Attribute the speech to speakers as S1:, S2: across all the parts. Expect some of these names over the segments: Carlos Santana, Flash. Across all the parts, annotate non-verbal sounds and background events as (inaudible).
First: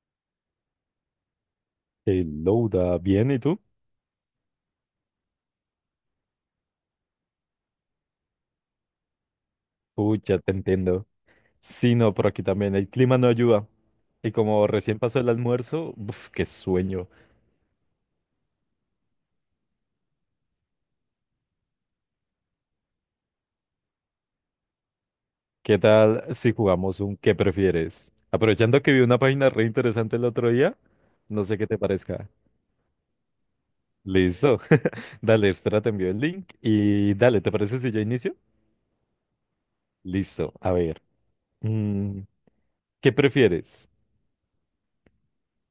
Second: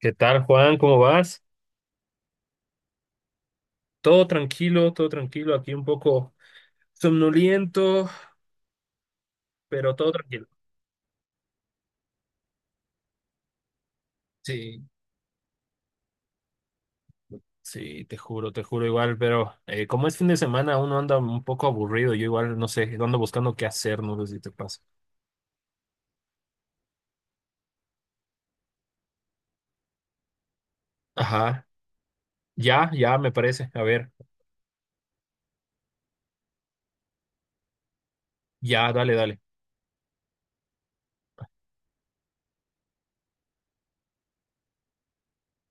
S1: ¿Qué tal, Juan? ¿Cómo vas?
S2: Louda, bien, ¿y tú?
S1: Todo tranquilo, todo tranquilo. Aquí un poco somnoliento, pero todo
S2: Uy, ya
S1: tranquilo.
S2: te entiendo. Sí, no, por aquí también el clima no ayuda. Y como
S1: Sí,
S2: recién pasó el almuerzo, uf, qué sueño.
S1: sí, te juro igual, pero como es fin de semana, uno anda un poco aburrido. Yo igual, no sé, ando buscando qué hacer, no sé si te pasa.
S2: ¿Qué tal si jugamos un ¿qué prefieres? Aprovechando que vi una página re interesante el otro día, no sé
S1: Ajá,
S2: qué te parezca.
S1: ya, ya, me parece. A ver,
S2: Listo. (laughs) Dale, espera, te envío el link y dale, ¿te parece si yo inicio?
S1: ya, dale, dale.
S2: Listo, a ver. mm, ¿Qué prefieres?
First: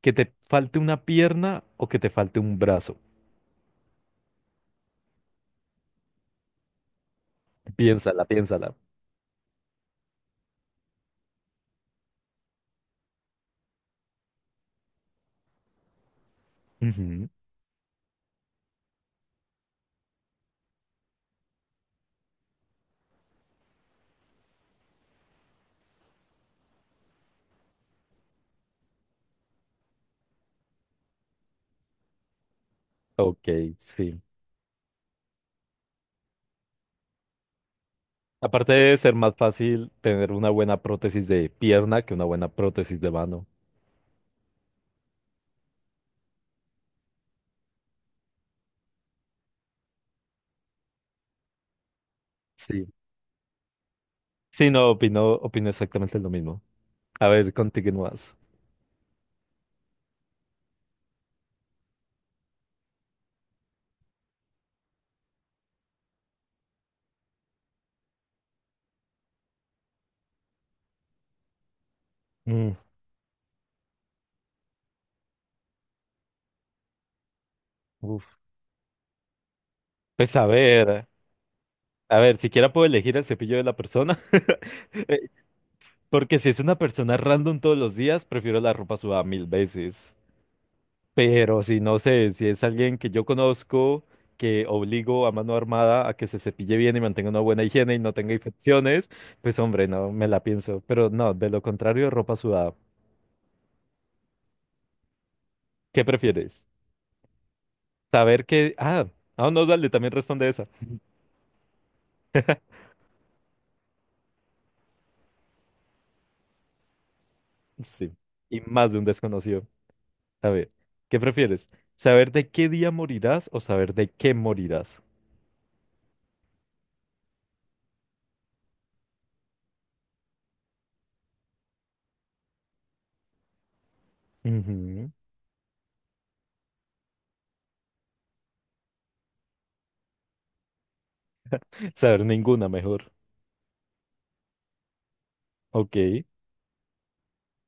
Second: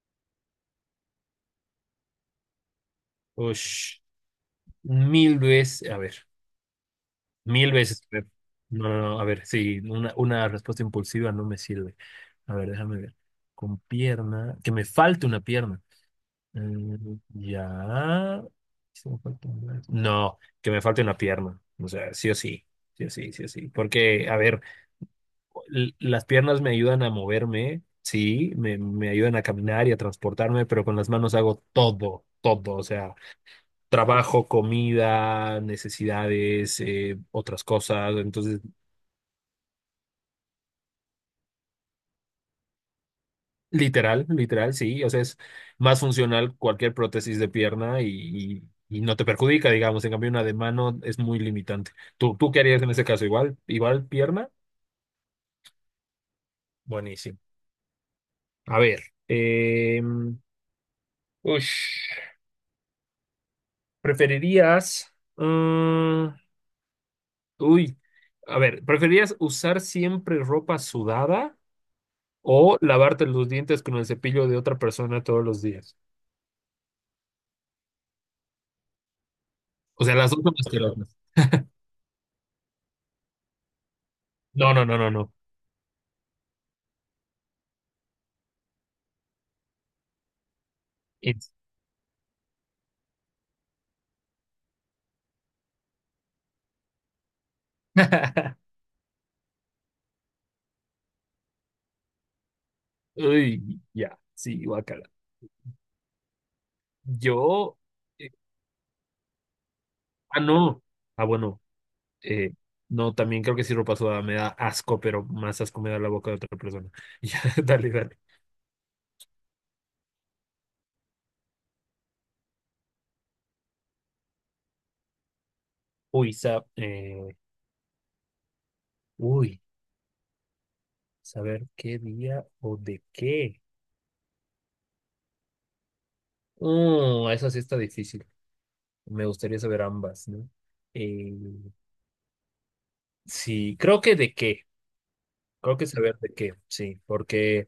S2: ¿Que te falte una pierna o que te falte un brazo?
S1: Ush, mil veces, a ver, mil veces. A
S2: Piénsala,
S1: ver.
S2: piénsala.
S1: No, no, no, a ver, sí, una respuesta impulsiva no me sirve. A ver, déjame ver. Con pierna, que me falte una pierna. Mm,
S2: Ujú.
S1: ya. Sí, me falta un brazo. No, que me falte una pierna. O sea, sí o sí. Sí o sí, sí o sí. Porque, a ver, las piernas me ayudan a moverme, sí, me ayudan a caminar y a transportarme, pero con las manos hago todo, todo. O sea,
S2: Ok, sí.
S1: trabajo, comida, necesidades, otras cosas. Entonces,
S2: Aparte de ser más fácil tener una buena prótesis de pierna que una buena prótesis de mano.
S1: literal, literal, sí. O sea, es más funcional cualquier prótesis de pierna y- y no te perjudica, digamos. En cambio, una de mano es muy limitante. ¿Tú qué harías
S2: Sí.
S1: en ese caso? ¿Igual, igual pierna?
S2: Sí, no, opino exactamente lo mismo. A
S1: Buenísimo.
S2: ver, continúas.
S1: A ver. eh, ush, ¿Preferirías... uy. A ver, ¿preferirías usar siempre ropa sudada
S2: Mm,
S1: o lavarte los dientes con el cepillo de otra persona todos los días?
S2: uf.
S1: O sea, las
S2: Pues
S1: dos son asquerosas.
S2: a ver, siquiera puedo elegir el cepillo de la persona.
S1: No, no, no,
S2: (laughs)
S1: no,
S2: Eh,
S1: no.
S2: Porque si es una persona random todos los días, prefiero la ropa sudada mil veces.
S1: It's-
S2: Pero si no sé, si es alguien que yo conozco, que obligo a mano armada a que se cepille bien y mantenga una buena higiene y no tenga
S1: (laughs)
S2: infecciones, pues hombre, no me la pienso. Pero no, de lo contrario, ropa sudada.
S1: Uy, ya, sí, guacala.
S2: ¿Qué prefieres?
S1: Yo, eh,
S2: Saber que... Ah, ah, no, dale, también
S1: ah,
S2: responde esa.
S1: no.
S2: (laughs)
S1: Ah, bueno, eh, no, también creo que sí ropa sudada me da asco, pero más asco me da la boca de otra persona. (laughs) Ya, dale,
S2: Sí,
S1: dale.
S2: y más de un desconocido. A ver, ¿qué prefieres? ¿Saber de qué día morirás o saber de qué morirás?
S1: Uy, uy, saber qué día o de qué.
S2: Ujú.
S1: Eso sí está difícil. Me gustaría saber ambas, ¿no? Eh,
S2: Saber ninguna mejor.
S1: sí, creo que de qué. Creo que
S2: Ok,
S1: saber de qué, sí, porque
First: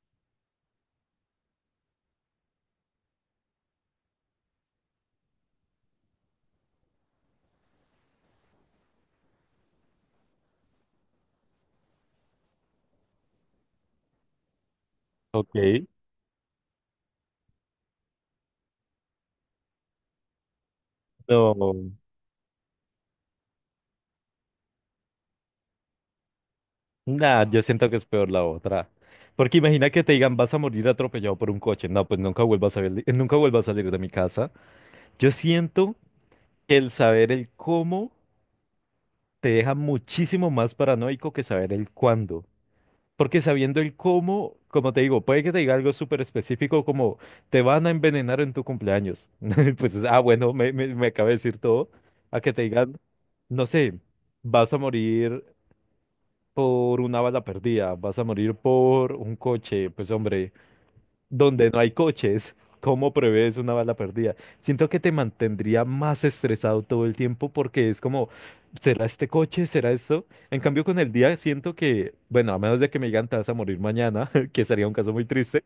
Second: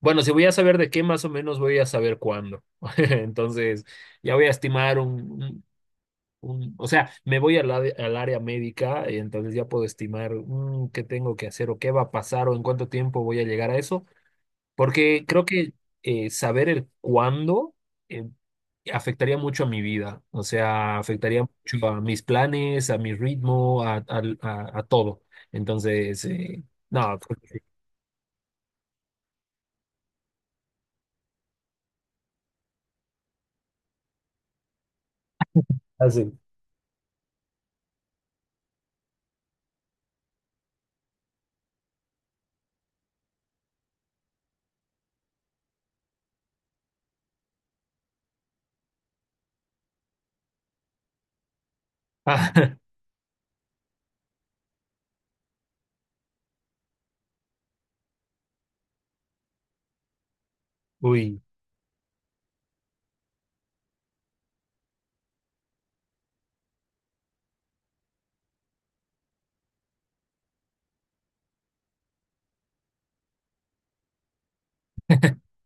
S1: bueno, si voy a saber de qué, más o menos voy a saber cuándo. (laughs) Entonces, ya voy a estimar o sea, me voy al área médica y entonces ya puedo estimar qué tengo que hacer o qué va a pasar o en cuánto tiempo voy a llegar a eso, porque creo que
S2: ok.
S1: saber el cuándo eh, afectaría mucho a mi vida, o sea, afectaría mucho
S2: No.
S1: a mis planes, a mi ritmo, a todo. Entonces, no, (laughs)
S2: Nah,
S1: así,
S2: yo siento que es peor la otra. Porque imagina que te digan, vas a morir atropellado por un coche. No, pues nunca vuelvas a salir, nunca vuelvas a salir de mi casa. Yo siento
S1: (laughs)
S2: que el saber el cómo te deja muchísimo más paranoico que saber el cuándo. Porque sabiendo el cómo, como te digo, puede que te diga algo súper específico como te van a envenenar en tu cumpleaños. (laughs) Pues, ah, bueno, me acaba de decir todo. A
S1: ah,
S2: que
S1: sí.
S2: te
S1: Ah,
S2: digan, no sé, vas a morir por una bala perdida, vas a morir por un coche. Pues hombre,
S1: uy.
S2: donde no hay coches. ¿Cómo prevés una bala perdida? Siento que te mantendría más estresado todo el tiempo porque es como, ¿será este coche? ¿Será esto? En cambio, con el día siento que, bueno, a menos de que me digan te vas a morir mañana, (laughs) que sería un caso muy triste,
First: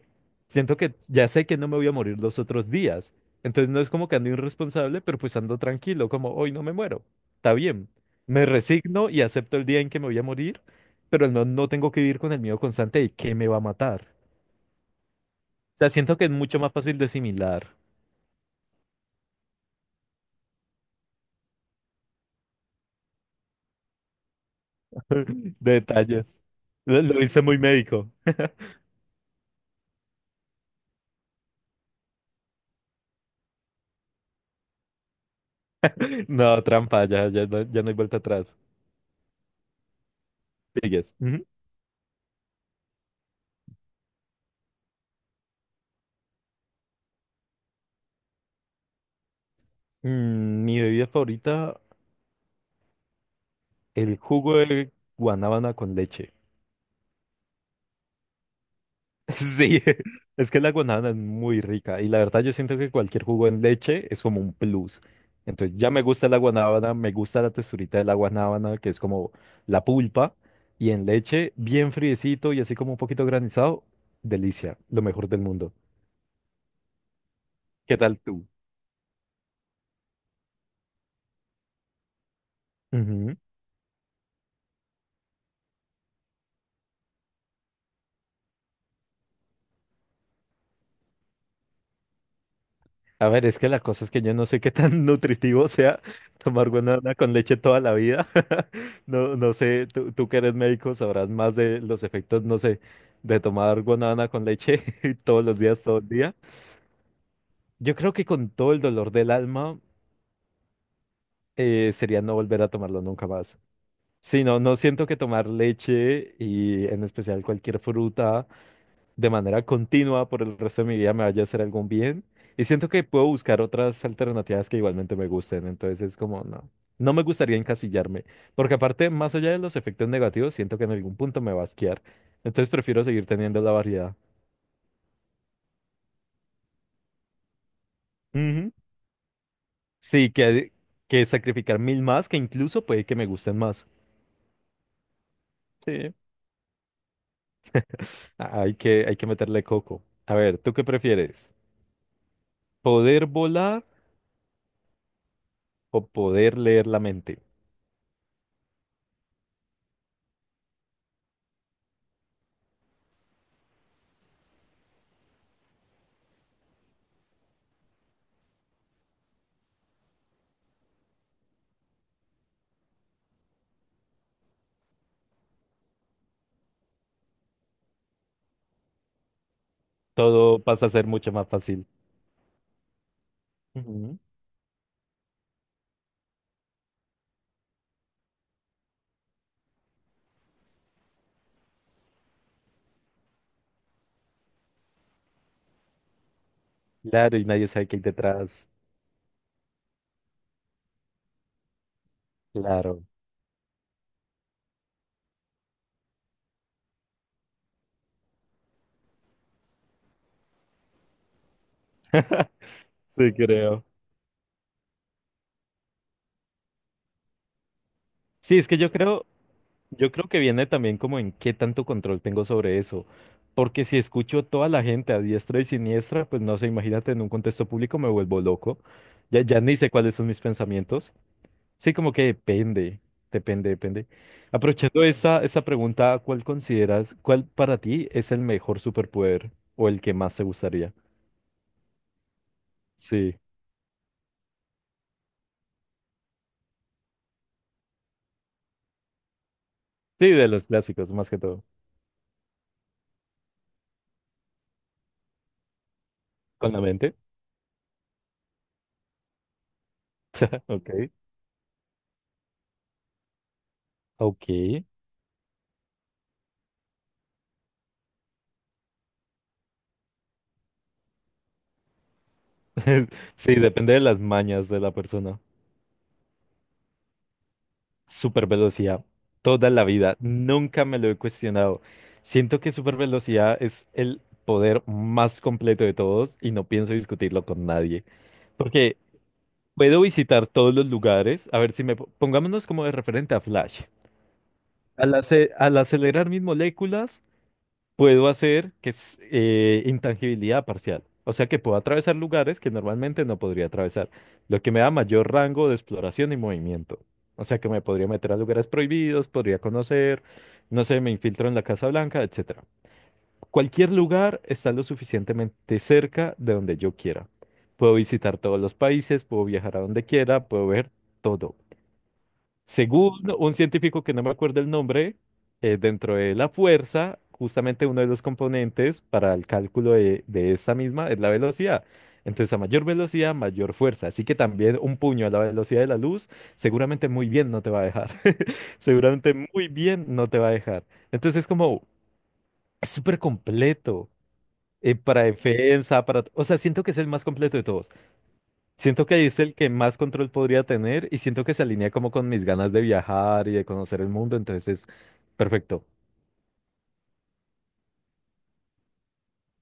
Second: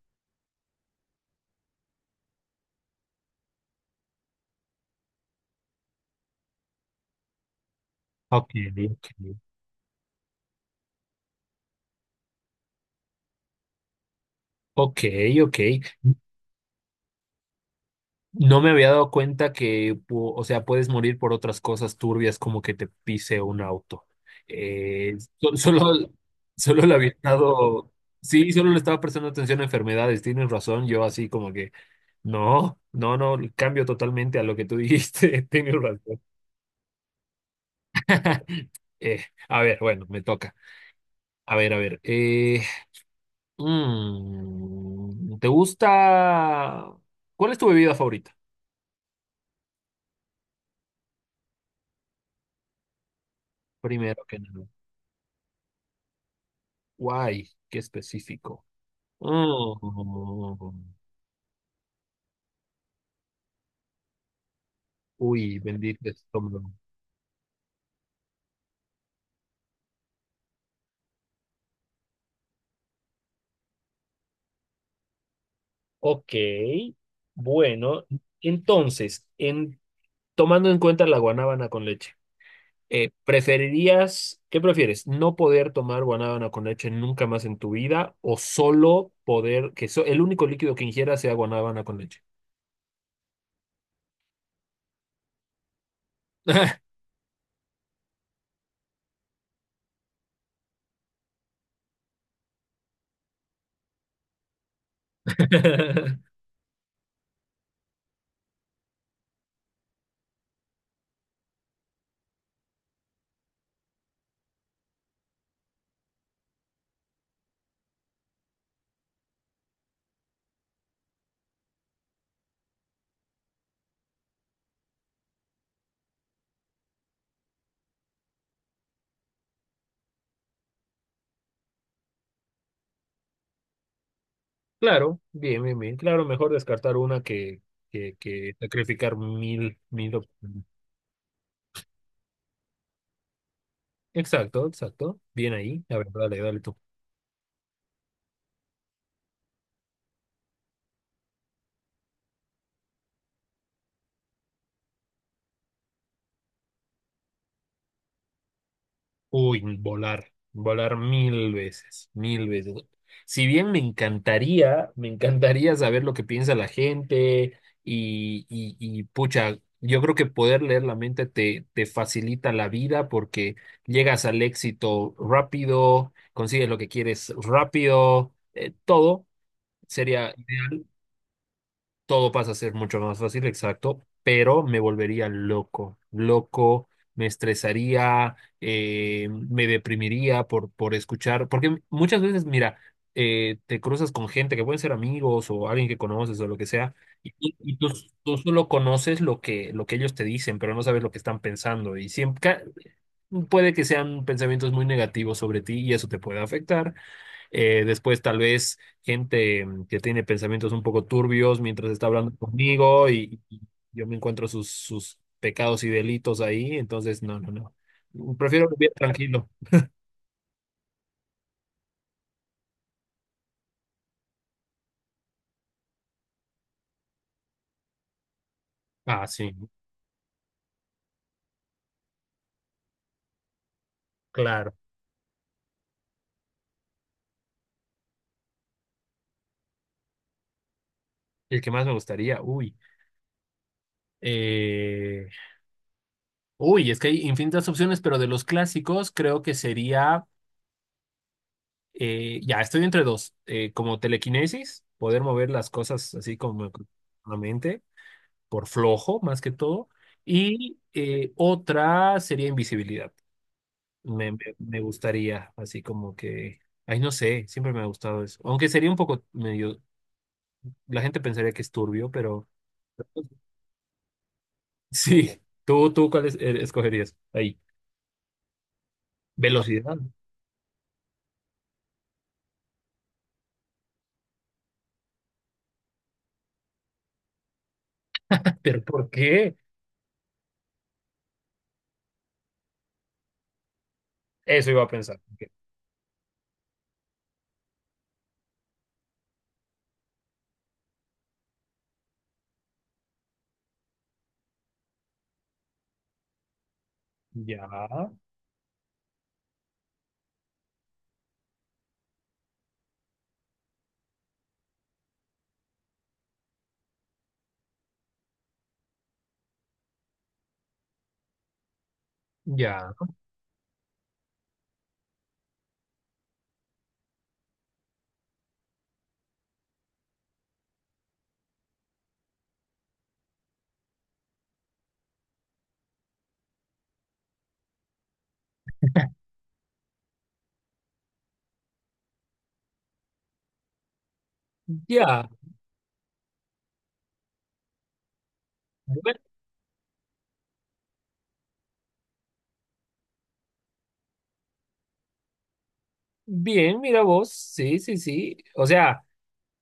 S2: siento que ya sé que no me voy a morir los otros días. Entonces no es como que ando irresponsable, pero pues ando tranquilo, como hoy no me muero. Está bien. Me
S1: Ok, ok,
S2: resigno y acepto el día en que me voy a morir, pero no, no tengo que vivir con el miedo constante de qué me va a matar
S1: ok. Ok.
S2: sea, siento que es mucho más fácil de asimilar.
S1: No me había dado cuenta que, o sea, puedes morir por otras cosas turbias como que te pise un auto.
S2: (laughs)
S1: Solo,
S2: Detalles.
S1: solo le
S2: Lo,
S1: había
S2: lo hice muy
S1: estado,
S2: médico.
S1: sí, solo le estaba prestando atención a enfermedades. Tienes razón, yo así como que, no, no, no, cambio totalmente a lo que tú dijiste. (laughs) Tienes razón.
S2: No, trampa, ya, ya, no, ya no hay vuelta atrás.
S1: (laughs) Eh, a ver, bueno, me toca.
S2: Sigues. Ujú.
S1: A ver, a ver. ¿Te gusta? ¿Cuál es tu bebida favorita?
S2: Mm, mi bebida favorita, el
S1: Primero que
S2: jugo
S1: nada.
S2: de guanábana con leche.
S1: Guay, qué específico.
S2: Sí, (laughs) es que la
S1: Mm.
S2: guanábana es muy rica y la verdad yo siento que cualquier jugo en leche es como un plus.
S1: Uy,
S2: Entonces ya me
S1: bendito
S2: gusta la
S1: estómago.
S2: guanábana, me gusta la texturita de la guanábana, que es como la pulpa, y en leche bien friecito y así como un poquito granizado, delicia, lo mejor del mundo.
S1: Ok,
S2: ¿Qué
S1: bueno,
S2: tal tú?
S1: entonces, tomando en cuenta la guanábana con leche,
S2: Ujú.
S1: ¿preferirías, qué prefieres, no poder tomar guanábana con leche nunca más en tu vida o solo poder, que el único líquido que ingieras sea guanábana con leche?
S2: A ver, es que la cosa es que yo no sé qué tan nutritivo sea tomar guanábana con leche toda la vida. (laughs) No, no sé, tú que eres médico sabrás más de los efectos, no sé, de tomar guanábana con leche (laughs) todos los días, todo el día.
S1: (laughs)
S2: Yo creo que con todo el dolor del alma sería no volver a tomarlo nunca más. Sí, no, no siento que tomar leche y en especial cualquier fruta de manera continua por el resto de mi vida me vaya a hacer algún bien. Y siento que puedo buscar otras alternativas que igualmente me gusten. Entonces es como, no, no me gustaría encasillarme. Porque aparte, más allá de los efectos negativos, siento que en algún punto me va a asquear. Entonces prefiero seguir teniendo la variedad.
S1: Claro, bien, bien, bien. Claro, mejor descartar una que
S2: Ujú.
S1: sacrificar mil, mil
S2: Sí,
S1: opciones.
S2: que sacrificar mil más, que incluso puede que me gusten más.
S1: Exacto, exacto. Bien ahí. A ver,
S2: Sí.
S1: dale, dale tú.
S2: A- Hay que meterle coco. A ver, ¿tú qué prefieres? ¿Poder volar o poder leer la mente?
S1: Uy, volar. Volar mil veces, mil veces. Si bien me encantaría saber lo que piensa la gente y pucha, yo creo que poder leer la mente te facilita la vida porque llegas al éxito rápido, consigues lo que quieres rápido, todo sería
S2: Todo
S1: ideal.
S2: pasa a ser mucho más fácil.
S1: Todo pasa a ser mucho más fácil, exacto, pero me volvería loco, loco, me estresaría, me deprimiría por escuchar, porque muchas veces, mira, te cruzas con gente que pueden ser amigos o alguien que conoces o lo que sea,
S2: Claro, y nadie
S1: y
S2: sabe
S1: tú,
S2: qué hay
S1: tú solo
S2: detrás.
S1: conoces lo que ellos te dicen, pero no sabes lo que están pensando, y
S2: Claro.
S1: puede que sean pensamientos muy negativos sobre ti y eso te puede afectar. Después tal vez gente que tiene pensamientos un poco turbios mientras está hablando conmigo
S2: Sí, creo.
S1: yo me encuentro sus, sus pecados y delitos ahí, entonces no, no, no.
S2: Sí, es
S1: Prefiero
S2: que
S1: vivir tranquilo.
S2: yo creo que viene también como en qué tanto control tengo sobre eso. Porque si escucho toda la gente a diestra y siniestra, pues no sé, imagínate en un contexto público me vuelvo loco.
S1: Ah,
S2: Ya,
S1: sí,
S2: ya ni sé cuáles son mis pensamientos. Sí, como que depende, depende, depende.
S1: claro.
S2: Aprovechando esa, esa pregunta, ¿cuál consideras, cuál para ti es el mejor superpoder o el que más te gustaría?
S1: El que más me gustaría, uy.
S2: Sí,
S1: Eh, uy, es que hay infinitas opciones, pero de los clásicos creo que sería,
S2: sí, de los clásicos, más que todo.
S1: ya, estoy entre dos, como telequinesis, poder mover las cosas así como
S2: ¿Con la
S1: con
S2: mente?
S1: la mente por flojo más que todo.
S2: (laughs)
S1: Y
S2: Ok.
S1: otra sería invisibilidad.
S2: Ok.
S1: Me gustaría, así como que, ay, no sé, siempre me ha gustado eso. Aunque sería un poco medio, la gente pensaría que es turbio, pero
S2: (laughs)
S1: (laughs)
S2: Sí, depende de las mañas de la persona.
S1: sí, ¿cuál escogerías? Ahí,
S2: Super velocidad. Toda la
S1: velocidad.
S2: vida. Nunca me lo he cuestionado. Siento que super velocidad es el poder más completo de todos y no pienso discutirlo con nadie.
S1: ¿Pero
S2: Porque
S1: por qué?
S2: puedo visitar todos los lugares. A ver si me... po- Pongámonos como de referente a Flash.
S1: Eso iba a
S2: Al,
S1: pensar. Ok,
S2: ace- al acelerar mis moléculas, puedo hacer que es intangibilidad parcial. O sea que puedo atravesar lugares que normalmente no podría atravesar, lo que me da mayor rango de exploración y movimiento. O sea
S1: ya,
S2: que me podría meter a lugares prohibidos, podría conocer, no sé, me infiltro en la Casa Blanca, etcétera. Cualquier lugar está lo suficientemente cerca de donde yo quiera. Puedo visitar todos los países, puedo viajar a donde quiera, puedo ver todo.
S1: ya,
S2: Según un científico que no me acuerdo el nombre, dentro de la fuerza, justamente uno de los componentes para el cálculo de esa misma es la velocidad. Entonces, a mayor velocidad, mayor fuerza. Así que también un puño a la velocidad de la luz, seguramente muy bien no te va a dejar. (laughs) Seguramente muy bien no te va a dejar. Entonces, es como es súper completo. Para
S1: ya.
S2: defensa, para... O sea, siento que es el más completo de todos. Siento
S1: Bueno,
S2: que es el que más control podría tener y siento que se alinea como con mis ganas de viajar y de conocer el mundo, entonces es perfecto.
S1: bien, mira vos, sí, sí, sí. O sea.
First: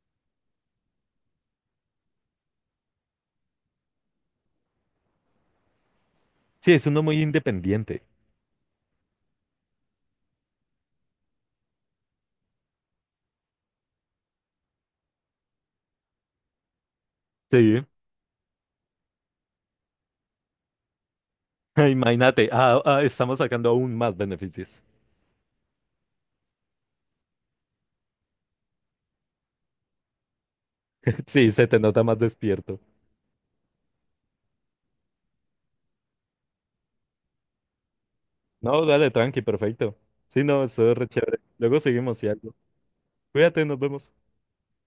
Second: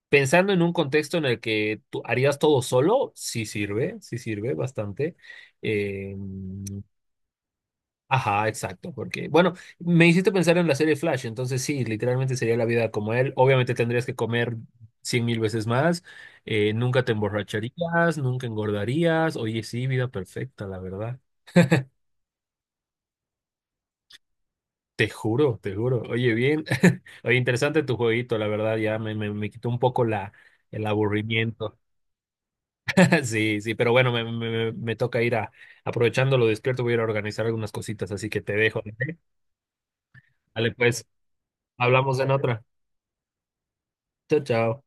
S1: Pensando en un contexto en el que tú harías todo solo, sí sirve bastante. Eh,
S2: Sí, es uno muy independiente.
S1: ajá, exacto, porque, bueno, me hiciste pensar en la serie Flash, entonces sí, literalmente sería la vida como él. Obviamente tendrías que comer cien mil veces más, nunca te
S2: Sí.
S1: emborracharías, nunca engordarías. Oye, sí, vida perfecta, la verdad.
S2: (laughs) Imagínate, ah, ah, estamos sacando aún más beneficios.
S1: Te juro, te juro. Oye, bien, (laughs) oye, interesante tu jueguito, la verdad, ya me quitó un poco la, el
S2: (laughs) Sí, se
S1: aburrimiento.
S2: te nota más despierto.
S1: (laughs) Sí, sí, pero bueno, me toca ir a, aprovechando lo despierto, voy a ir a organizar algunas cositas, así que te dejo,
S2: No, dale,
S1: ¿vale?
S2: tranqui, perfecto. Sí, no,
S1: Vale,
S2: eso es
S1: pues,
S2: re chévere. Luego
S1: hablamos
S2: seguimos y
S1: en
S2: algo.
S1: otra.
S2: Cuídate, nos vemos.
S1: Chao, chao.